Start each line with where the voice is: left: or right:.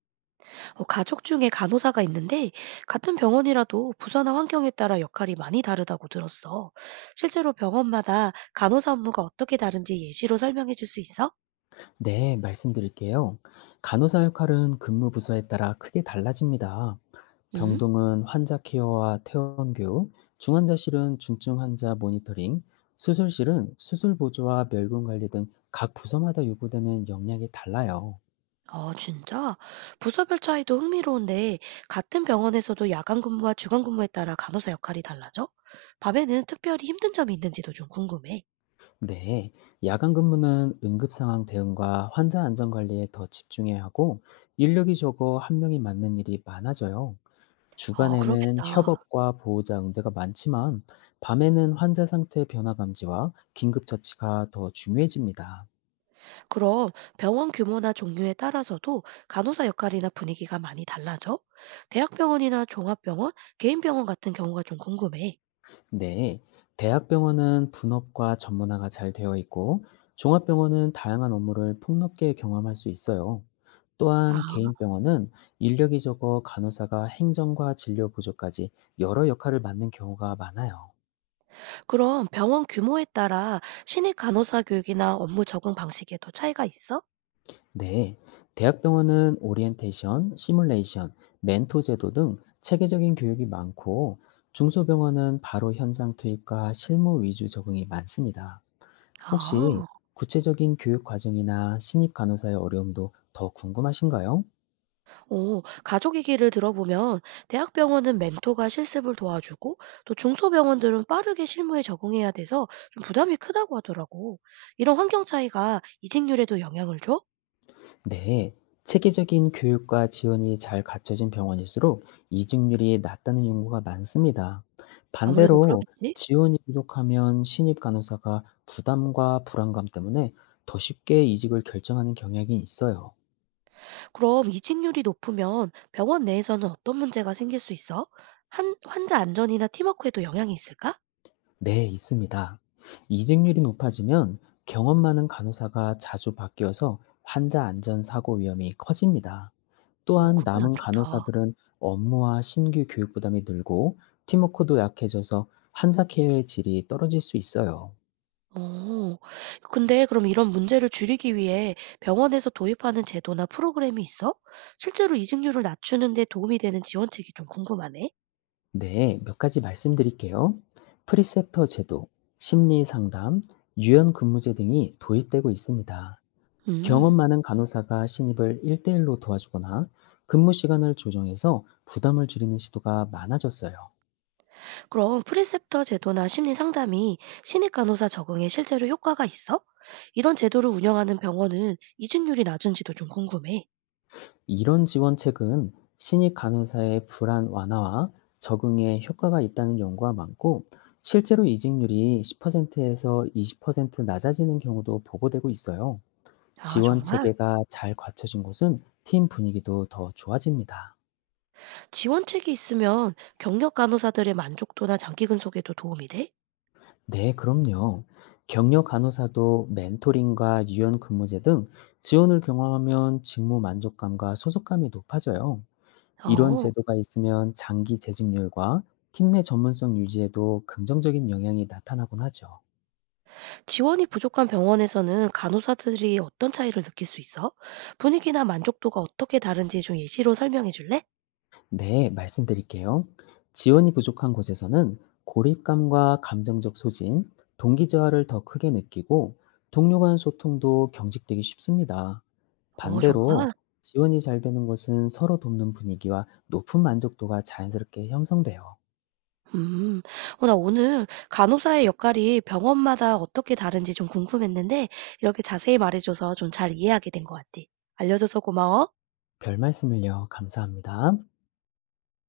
right: 가족 중에 간호사가 있는데 같은 병원이라도 부서나 환경에 따라 역할이 많이 다르다고 들었어. 실제로 병원마다 간호사 업무가 어떻게 다른지 예시로 설명해 줄 수 있어?
left: 네, 말씀드릴게요. 간호사 역할은 근무 부서에 따라 크게 달라집니다.
right: 응?
left: 병동은 환자 케어와 퇴원 교육, 중환자실은 중증 환자 모니터링, 수술실은 수술 보조와 멸군 관리 등 각 부서마다 요구되는 역량이 달라요.
right: 아, 진짜? 부서별 차이도 흥미로운데 같은 병원에서도 야간 근무와 주간 근무에 따라 간호사 역할이 달라져? 밤에는 특별히 힘든 점이 있는지도 좀 궁금해.
left: 네, 야간 근무는 응급 상황 대응과 환자 안전 관리에 더 집중해야 하고 인력이 적어 한 명이 맡는 일이 많아져요.
right: 어,
left: 주간에는
right: 그러겠다.
left: 협업과 보호자 응대가 많지만 밤에는 환자 상태 변화 감지와 긴급 처치가 더 중요해집니다.
right: 그럼 병원 규모나 종류에 따라서도 간호사 역할이나 분위기가 많이 달라져? 대학병원이나 종합병원, 개인병원 같은 경우가 좀 궁금해.
left: 네, 대학병원은 분업과 전문화가 잘 되어 있고 종합병원은 다양한 업무를 폭넓게 경험할 수 있어요. 또한
right: 아,
left: 개인 병원은 인력이 적어 간호사가 행정과 진료 보조까지 여러 역할을 맡는 경우가 많아요.
right: 그럼 병원 규모에 따라 신입 간호사 교육이나 업무 적응 방식에도 차이가 있어?
left: 네, 대학병원은 오리엔테이션, 시뮬레이션, 멘토 제도 등 체계적인 교육이 많고 중소병원은 바로 현장 투입과 실무 위주 적응이 많습니다. 혹시
right: 아,
left: 구체적인 교육 과정이나 신입 간호사의 어려움도 더 궁금하신가요?
right: 오, 가족 얘기를 들어보면 대학병원은 멘토가 실습을 도와주고 또 중소병원들은 빠르게 실무에 적응해야 돼서 좀 부담이 크다고 하더라고. 이런 환경 차이가 이직률에도 영향을 줘?
left: 네, 체계적인 교육과 지원이 잘 갖춰진 병원일수록 이직률이 낮다는 연구가 많습니다.
right: 아무래도
left: 반대로
right: 그러겠지.
left: 지원이 부족하면 신입 간호사가 부담과 불안감 때문에 더 쉽게 이직을 결정하는 경향이 있어요.
right: 그럼 이직률이 높으면 병원 내에서는 어떤 문제가 생길 수 있어? 한 환자 안전이나 팀워크에도 영향이 있을까?
left: 네, 있습니다. 이직률이 높아지면 경험 많은 간호사가 자주 바뀌어서 환자 안전 사고 위험이 커집니다.
right: 어,
left: 또한
right: 그건 안
left: 남은
right: 좋다.
left: 간호사들은 업무와 신규 교육 부담이 늘고 팀워크도 약해져서 환자 케어의 질이 떨어질 수 있어요.
right: 어, 근데 그럼 이런 문제를 줄이기 위해 병원에서 도입하는 제도나 프로그램이 있어? 실제로 이직률을 낮추는 데 도움이 되는 지원책이 좀 궁금하네.
left: 네, 몇 가지 말씀드릴게요. 프리셉터 제도, 심리 상담, 유연 근무제 등이 도입되고 있습니다. 경험
right: 음,
left: 많은 간호사가 신입을 1대1로 도와주거나 근무 시간을 조정해서 부담을 줄이는 시도가 많아졌어요.
right: 그럼 프리셉터 제도나 심리 상담이 신입 간호사 적응에 실제로 효과가 있어? 이런 제도를 운영하는 병원은 이직률이 낮은지도 좀 궁금해.
left: 이런 지원책은 신입 간호사의 불안 완화와 적응에 효과가 있다는 연구가 많고 실제로 이직률이 10%에서 20% 낮아지는 경우도 보고되고 있어요.
right: 아,
left: 지원
right: 정말?
left: 체계가 잘 갖춰진 곳은 팀 분위기도 더 좋아집니다.
right: 지원책이 있으면 경력 간호사들의 만족도나 장기 근속에도 도움이 돼?
left: 네, 그럼요. 격려 간호사도 멘토링과 유연 근무제 등 지원을 경험하면 직무 만족감과 소속감이 높아져요. 이런
right: 어,
left: 제도가 있으면 장기 재직률과 팀 내 전문성 유지에도 긍정적인 영향이 나타나곤 하죠.
right: 지원이 부족한 병원에서는 간호사들이 어떤 차이를 느낄 수 있어? 분위기나 만족도가 어떻게 다른지 좀 예시로 설명해 줄래?
left: 네, 말씀드릴게요. 지원이 부족한 곳에서는 고립감과 감정적 소진, 동기 저하를 더 크게 느끼고 동료 간 소통도 경직되기 쉽습니다.
right: 어,
left: 반대로
right: 정말?
left: 지원이 잘 되는 곳은 서로 돕는 분위기와 높은 만족도가 자연스럽게 형성돼요.
right: 음, 나 오늘 간호사의 역할이 병원마다 어떻게 다른지 좀 궁금했는데, 이렇게 자세히 말해줘서 좀 잘 이해하게 된 것 같아. 알려줘서 고마워.
left: 별 말씀을요. 감사합니다.